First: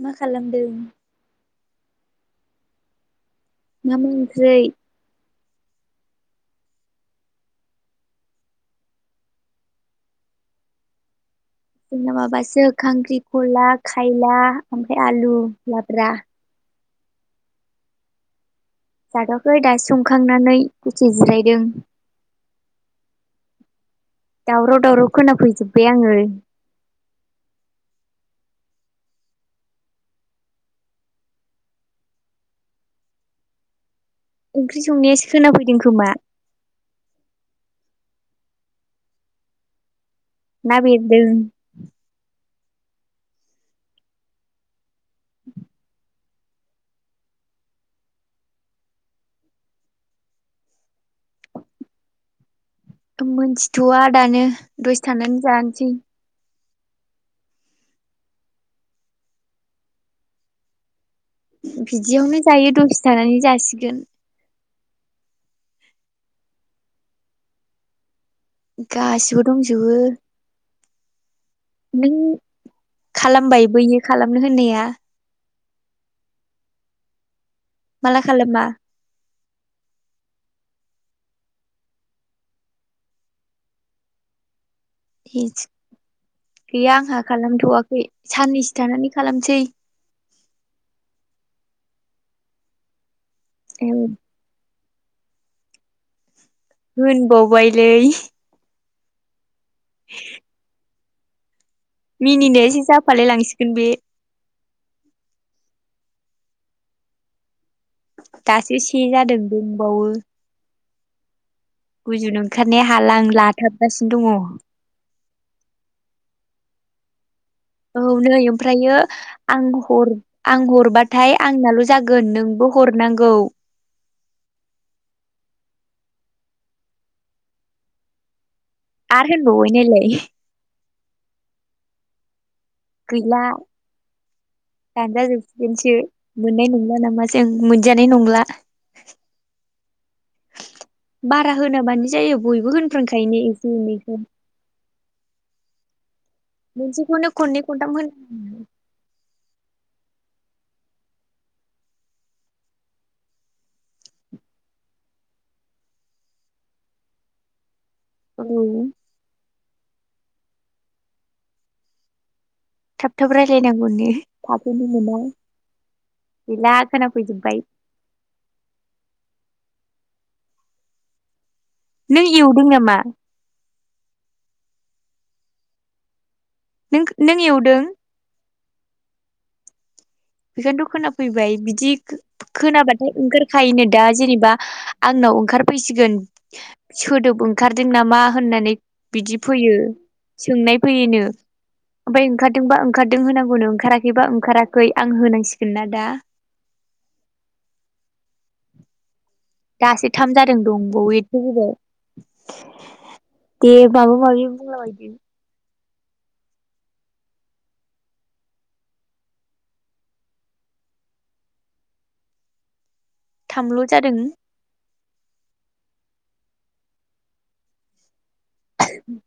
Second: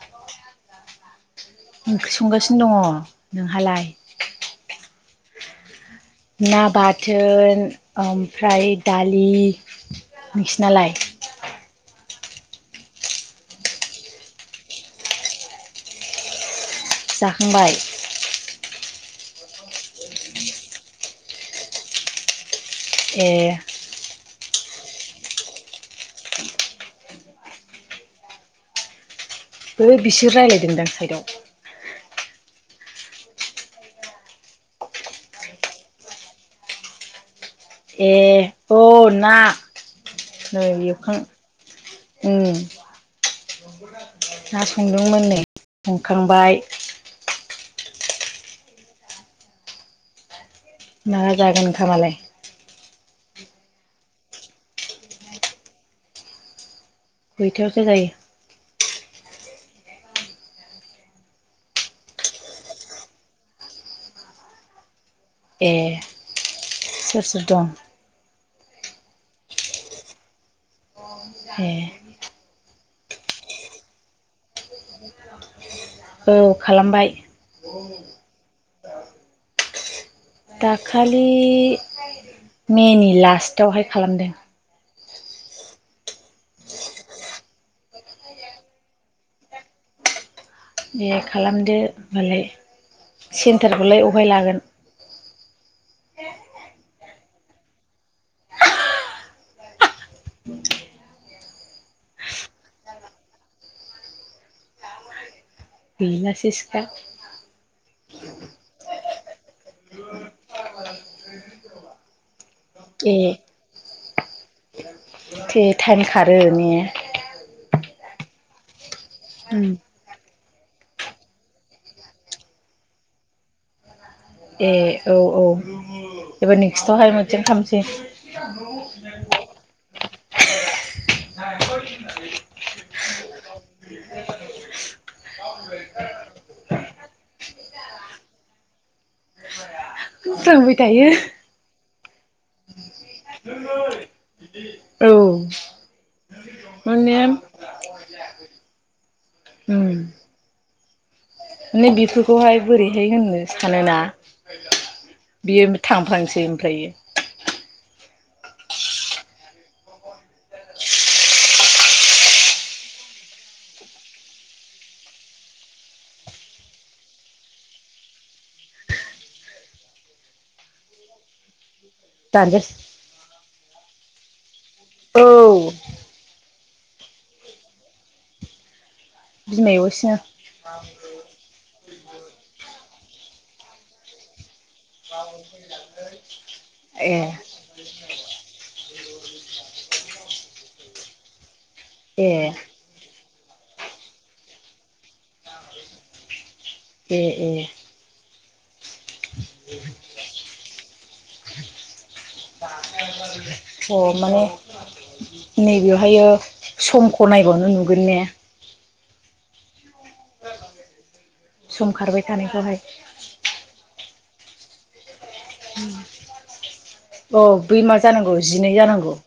मा खालामदों ओंख्रि संगासिनो दङ नोंहालाय मा मा ओंख्रै? ना बाथोन ओमफ्राय दालि नोंसिनालाय? जोंना माबासो खांख्रि खला खायला ओमफ्राय आलु लाब्रा जाखांबाय? जाथवाखौ दा संखांनानै दसे जिरायदों ए दावराव-दावराव खोनाफैजोबबाय आंङो बै बिसोर रायलायदों दां साइदआव ओंख्रि संनायासो खोनाफैदों खोमा ए अ ना नै ना एवखां बेरदों उम ना संदोंमोन नै सं- खांबाय माला जागोन ओखामालाय? मोनथिथवा दानो दसे थानानै जानोसै खैथायावसो जायो? बिदियावनो जायो दसे थानानै जासिगोन ए सोर सोर दं? गासिबो दंजोबो हे नों खालामबाय बैयो खालामनो होननाया? औ खालामबाय माला खालामा? दाखालि मेनि लास्टावहाय खालामदों। गैया आंहा खालामथ'वाखै साननैसो थानानै खालामसै। दे खालामदो होमबालाय ए सेन्टारखौलाय अहाय लागोन? [inaudible] होनबाव बायलै [inaudible] मिनिनाया एसे जाफालाय लांसिगोन बे गैला सेसखा दासो से जादों दंबावो गुजुनो ओंखारनाया ए हाला आं लाथाबगासिनो दङ थे टाइम खारो ने औ नै ओमफ्रायो उम आंहर आं हरबाथाय आंनाल' जागोन नोंबो हरनांगौ। ए औ औ एबार नेक्स्टआवहाय मोनसे खालामसै आर होनबावबाय नायलाय गैला दानजाजोबसिगोनसो मोननाय नंला नामा जों मोनजानाय नंला। [inaudible] बारा होनोबानो जायो बयबो होनफ्रांखायोनो एसे एनैखौ। औ माने मोनसेखौनो खन्नै खनथाम होन उम माने बेफोरखौहाय बोरैहाय होननो सानोना बियो थांफांसै ओमफ्रायो। औ थाब थाब रायलायनांगौनो थाथैनो मोना गैला खोनाफैजोबबाय नों इउदों दानजासि नामा? औ नों नों एवदों? बिमा एवगासिनो बेखायनोथ' खोना फैबाय बिदि खोनाबाथाय ओंखारखायोनो दा जेनेबा आंनाव ओंखारफैसिगोन ए सोदोब ओंखारदों नामा होननानै बिदि फैयो सोंनाय फैयोनो। ओमफ्राय ए ओंखारदोंबा ओंखाद दों होनांगौनो ओंखाराखैबा ओंखाराखै। आं होनांसिगोन ना दा ए ए दासो थाम जादों दं बावो एथ' गोबाव बे माबो माबि बुंला बायदो। बेवहायो समखौ नायबानो नुगोन ने। सम खारबाय थानायखौहाय। थामल' जादों। अ बै मा जानांगौ। जिनै जानांगौ। [inaudible]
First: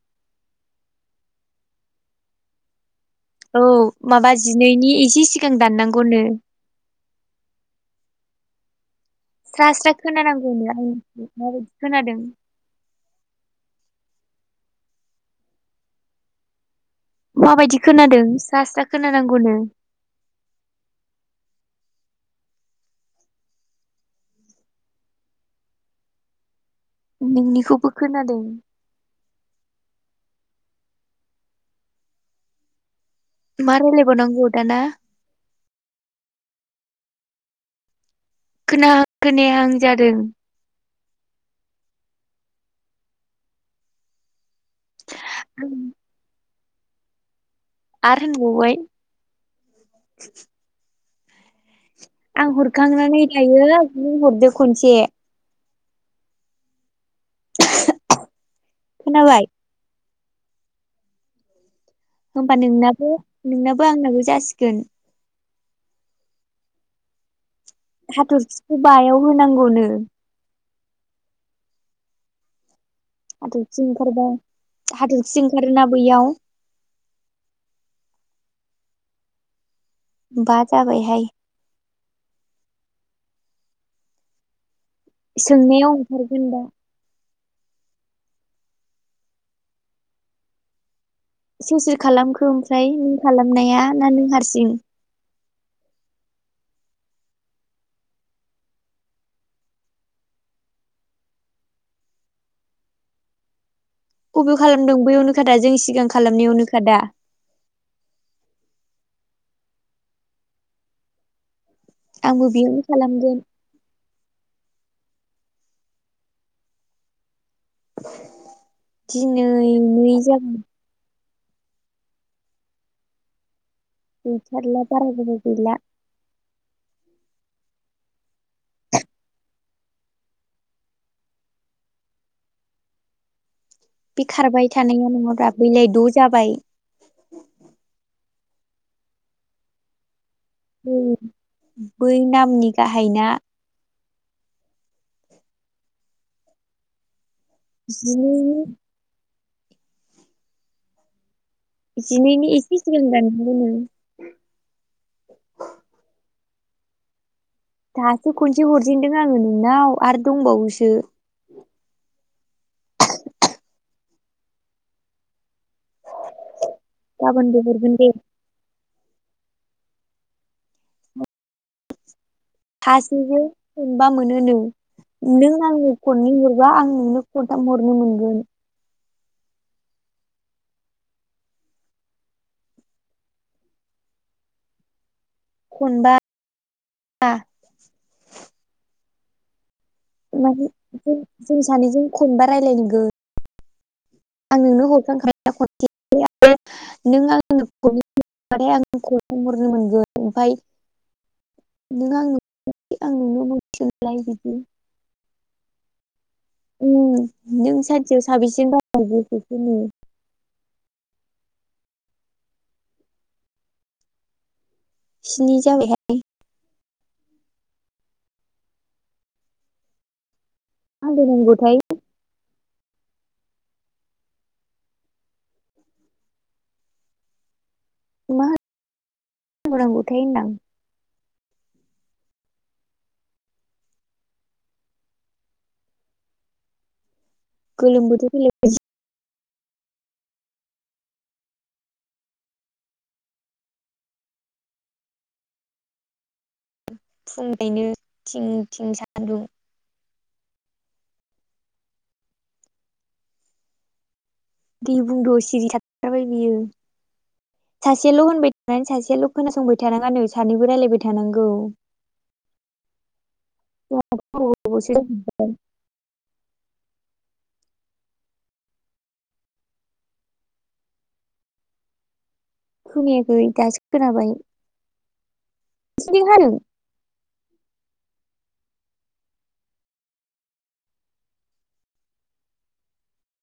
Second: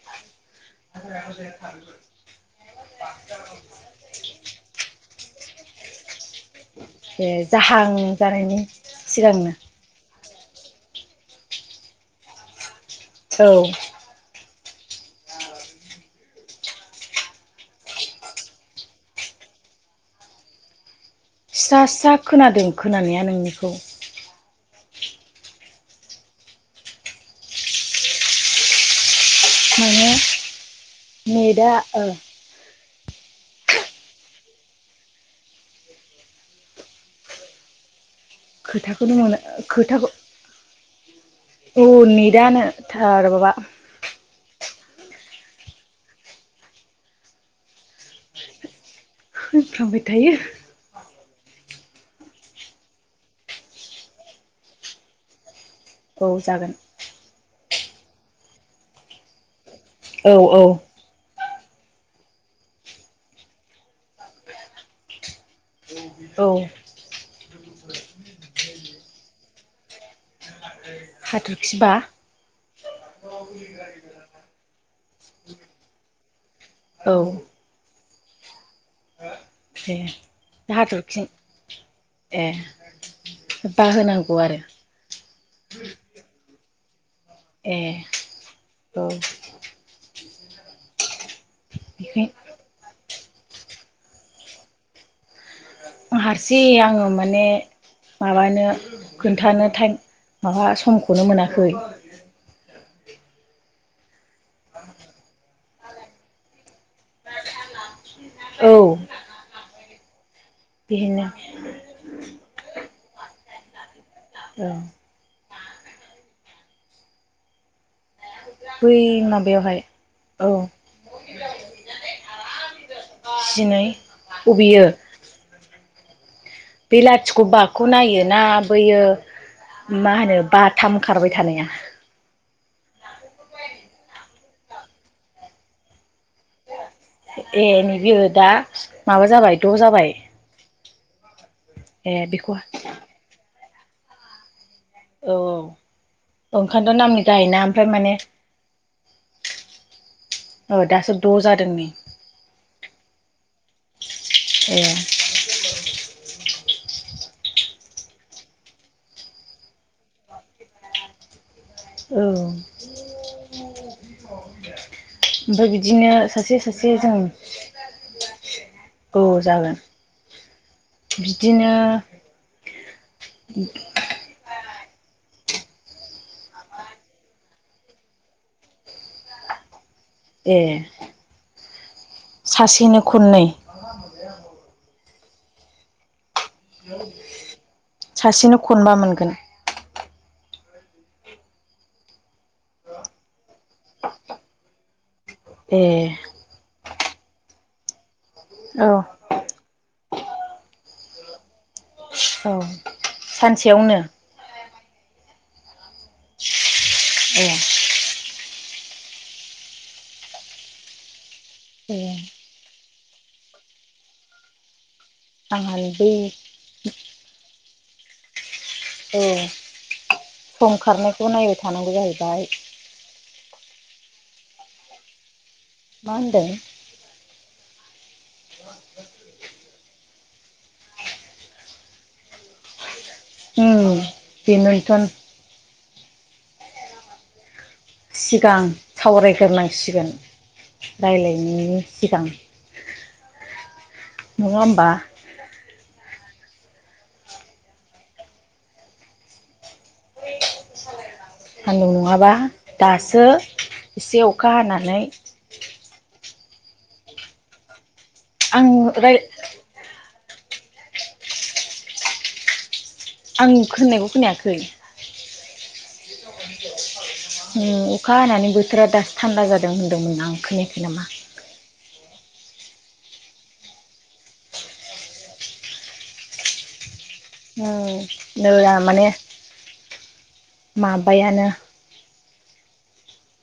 औ माबा जिनैनि इसे सिगां दाननांगौनो। ए जाहां जानायनि सिगांनो स्रा स्रा खोनानांगौनो आंनि माबायदि खोनादों? औ माबायदि खोनादों स्रा स्रा खोनानांगौनो। स्रा स्रा खोनादों खोनानाया नोंनिखौ। नोंनिखौबो खोनादों। माने नेदा ओ मा रायलायबावनांगौ दाना। खोनाहां खोथाखौनो मोना खोनायाहां खोथाखौ जादों। औ नदानो थार बाबा ओं आरो होनबावबाय होनफ्र्लामबाय थायो। आं हरखांनानै नाय थायो नों हरदो खनसे। औ जागोन। खोनाबाय? औ औ। होमबा नोंनाबो नोंनाबो आंनाबो जासिगोन। औ। हाथरखिखौ बायाव होनांगौनो। हाथरखिबा हाथरखि ओंखारबाय हाथरखि ओंखारोना बैयाव। औ। बा दे हाथरखि जाबायहाय ए। बाहोनांगौ आरो सोंनायाव ओंखारगोन दा। ए औ। सुसि बेखाय खालामखो ओमफ्राय। खालामनाया ना नों हारसिं? हारसि आङो माने माबानो खोन्थानो टाइम माबा समखौनो मोनाखै। बबे खालामदों बयावनोखादा जों सिगां खालामनायावनोखादा? औ। बिनो। आंबो बेयावनो खालामगोन। औ बै दिनै माबायावहाय नै जा औ जिनै। अबेयो [unintelligible] खौ नायोना बैयो मा होनो बाथाम खारबाय थानाया। बे खारबाय थानाया नङाब्रा बैलाय द' जाबाय। ए नैबेयो दा माबा जाबाय द' जाबाय। [unintelligible] ए बै बेखौ नामनि गाहायना। औ ओंखायथ' नामनि। गाहायना ओमफ्राय माने। जिनैनि औ दासो द' जा जिनैनि एसे सिगां ए [unintelligible] दासो खनसे हरजेनदों आङो नोंनाव आरो दंबावोसो। औ। ओमफाय बिदिनो सासे सासे जों। गाबोनबो हरगोन दे। औ जागोन बिदिनो। खासेजों मोनबा मोनो नो। नों आंनो खननै हरबा आं नोंनो खनथाम हरनो मोनगोन। ए। सासेनो खननै। खनबा [inaudible] आ। सासेनो खनबा मोनगोन। माने जों जों सानैजों खनबा रायज्लायनांगोन। आं नोंनो हरखांखा ए [unintelligible] नों आं [inaudible] औ [unintelligible] ओमफाइ। औ सानसेयावनो [unintelligible] ए। साबेसे [unintelligible] ए स्नि आंहा बै जाबायहाय। औ। सम मा खारनायखौ नायबाय होनबोनांगौथाय थानांगौ जाहैबाय। [inaudible] मा होनदों। [unintelligible] थै नां उम बेनोनथ' गोलोम बोथोर फैलाय सिगां सावरायग्रोनां सिगोन रायलायनायनि सिगां नङा होमबा फुंयैनो थिं थिं सान्दुं सान्दुं नङाबा दासो एसे अखा दे हानानै बुंद' सिरिथाथारबाय बियो सासेयाल' होनबाय आं थानानै राय सासेयाल' खोनासंबाय थानाङानो सानैबो रायलायबाय थानांगौ। आं खोनायखौ जोंहाथ' बारा खोनायाखै गोबावसो जाबाय अखा हानानै बोथोरा दासो थान्दा जादों होन्दोंमोन आं खोनायाखै नामा। खोनायाखै दासो खोनाबाय नोसोरनिथिं हादों नै नैया माने माबायानो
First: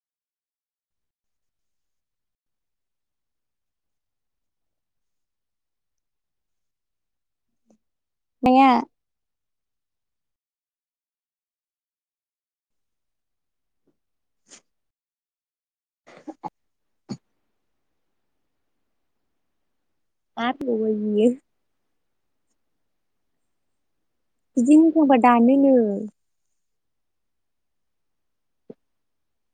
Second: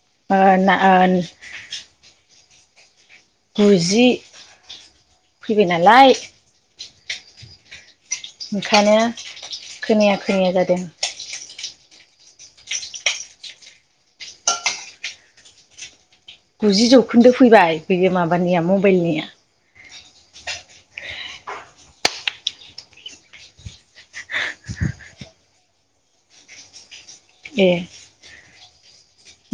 [unintelligible] गुजि फैबाय नालाय नाया ओंखानो खोनाया खोनाया जादों। [inaudible] गुजि जौखोन्दो फैबाय बेयो माबानिया मबाइलनिया [unintelligible] बिदि मोजांबा दानो नो ए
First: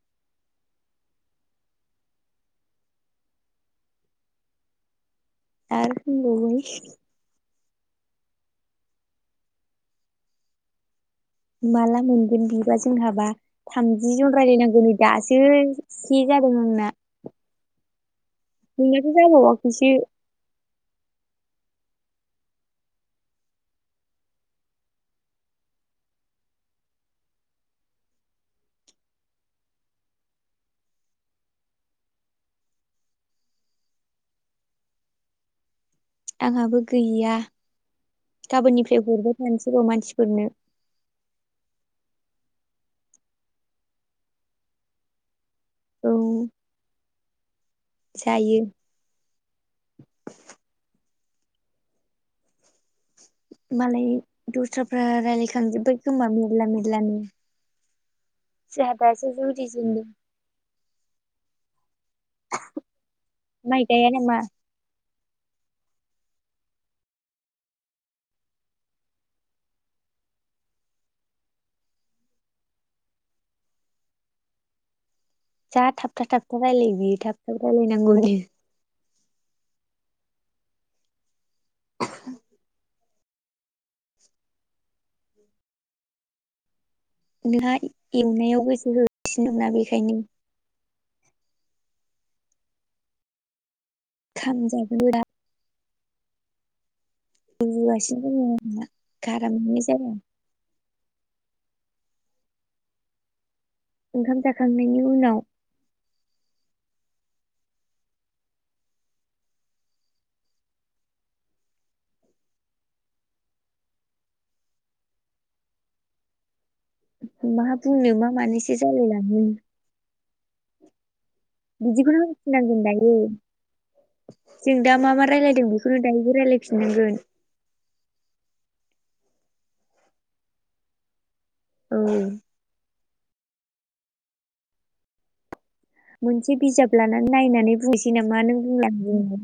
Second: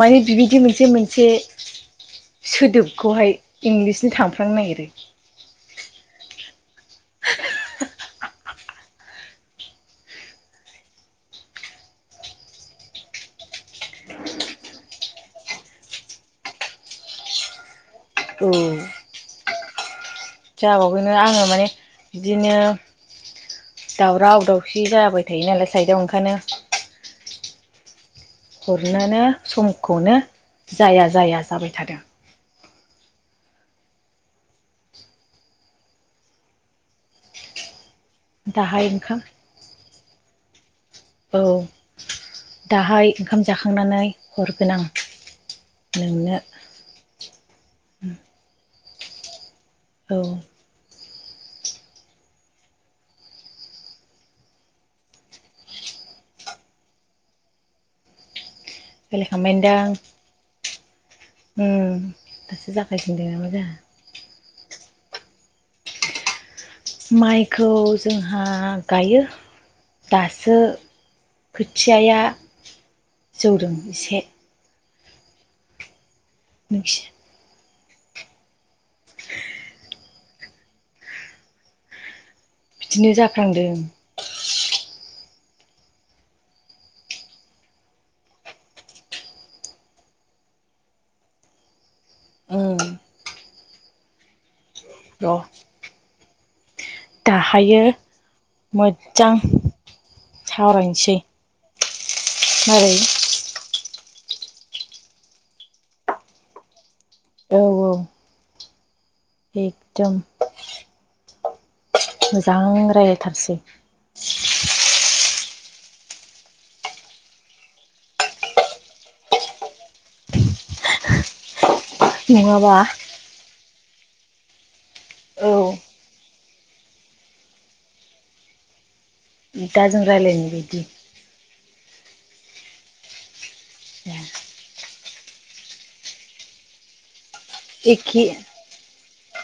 माने बिबायदि मोनसे मोनसे सोदोबखौहाय इंलिसनि थांफ्लांनो नागिरो। आरो बुंबावबाय माला मोनगोन बिबा जोंहाबा थामजि जन रायज्लायनांगौ नै दासो से जादों आंना औ। नोंनाथ' जाबावाखैसो जाबावैनो आङो माने बिदिनो दावराव दावसि जाबाय थायो नालाय साइदआव ओंखायनो हरनोनो समखौनो जाया जाया जाबाय थादों। आंहाबो गैया दाहाय गाबोननिफ्राय ओंखाम हरबाय थानोसैर' मानसिफोरनो औ दाहाय ओंखाम जाखांनानै हरगोन आं नोंनो औ जायो औ मालाय दस्राफ्रा रायलायखांजोबबाय खोमा मेरला मेरलानो जोंहा दासो रायलायखांबायदां जुरिजेनदों उम दासो जागायफिनदोंना मा जाखो। माइ गाया नामा माइखौ जोंहा गायो दासो खोथियाया जौदों एसे जा थाब थाब थाबखौ रायलायो नोंसि बियो थाब रायलायनांगौनो। [inaudible] बिदिनो जाखांदों। नोंहा एवनायाव गोसो होसिनो ना बेखायनो। ओं खामजाब। द। दाहायो गुजुगासिनो दङ आंना मोजां गारामानो जाया सावरायनोसै। मारै? ओंखाम जाखांनायनि उनाव। औ औ एकदम। मोजां रायलायथारसै। मा बुंनो मा मानैसो जालायलाङो। बिदिखौनो नङाबा मिथिनांगोन दायो। जों दा मा मा औ रायजलायदों बेखौनो दायोबो रायलायफिननांगोन। दा जों रायलायनाय बादि। औ। ए। मोनसे बिजाब लाना नायनानै बुंनोसै एखे नामा नों बुंलाय आं बुंलाय।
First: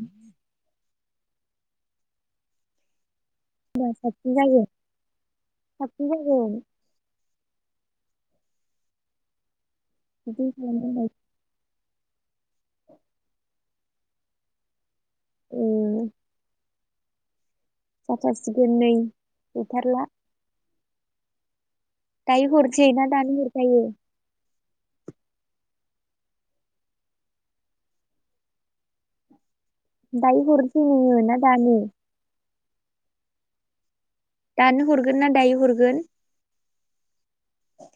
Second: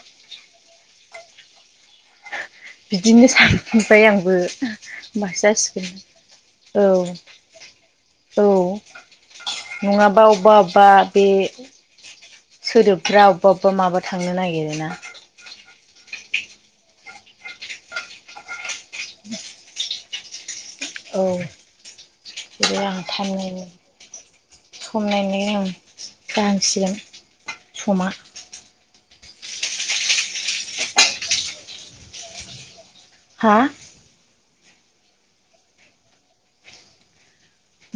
बिदिनो सानबाय साबसिन आंबो जागोन ओमबासो जासिगोन साबसिन जागोन औ। औ। नङाबा बिदिनो अबबा अबबा खालामगोन बे सोदोबफ्रा अबबा अबबा माबा थांनो नागिरोना। ओ जाथासिगोन नै गैथारला। औ। दायो जेरै हरसै आं ना टाइम दानो नायनो हरजायो। सम नायनायनि आं जाहांसिगोन समा। दायो हरसै नोंङो ना दानो। हा? दानो हरगोन ना दायो हरगोन?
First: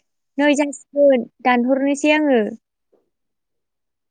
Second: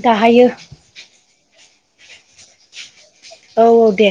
दाहायो नै जासिगोन। दानहरनोसै आङो। औ औ दे।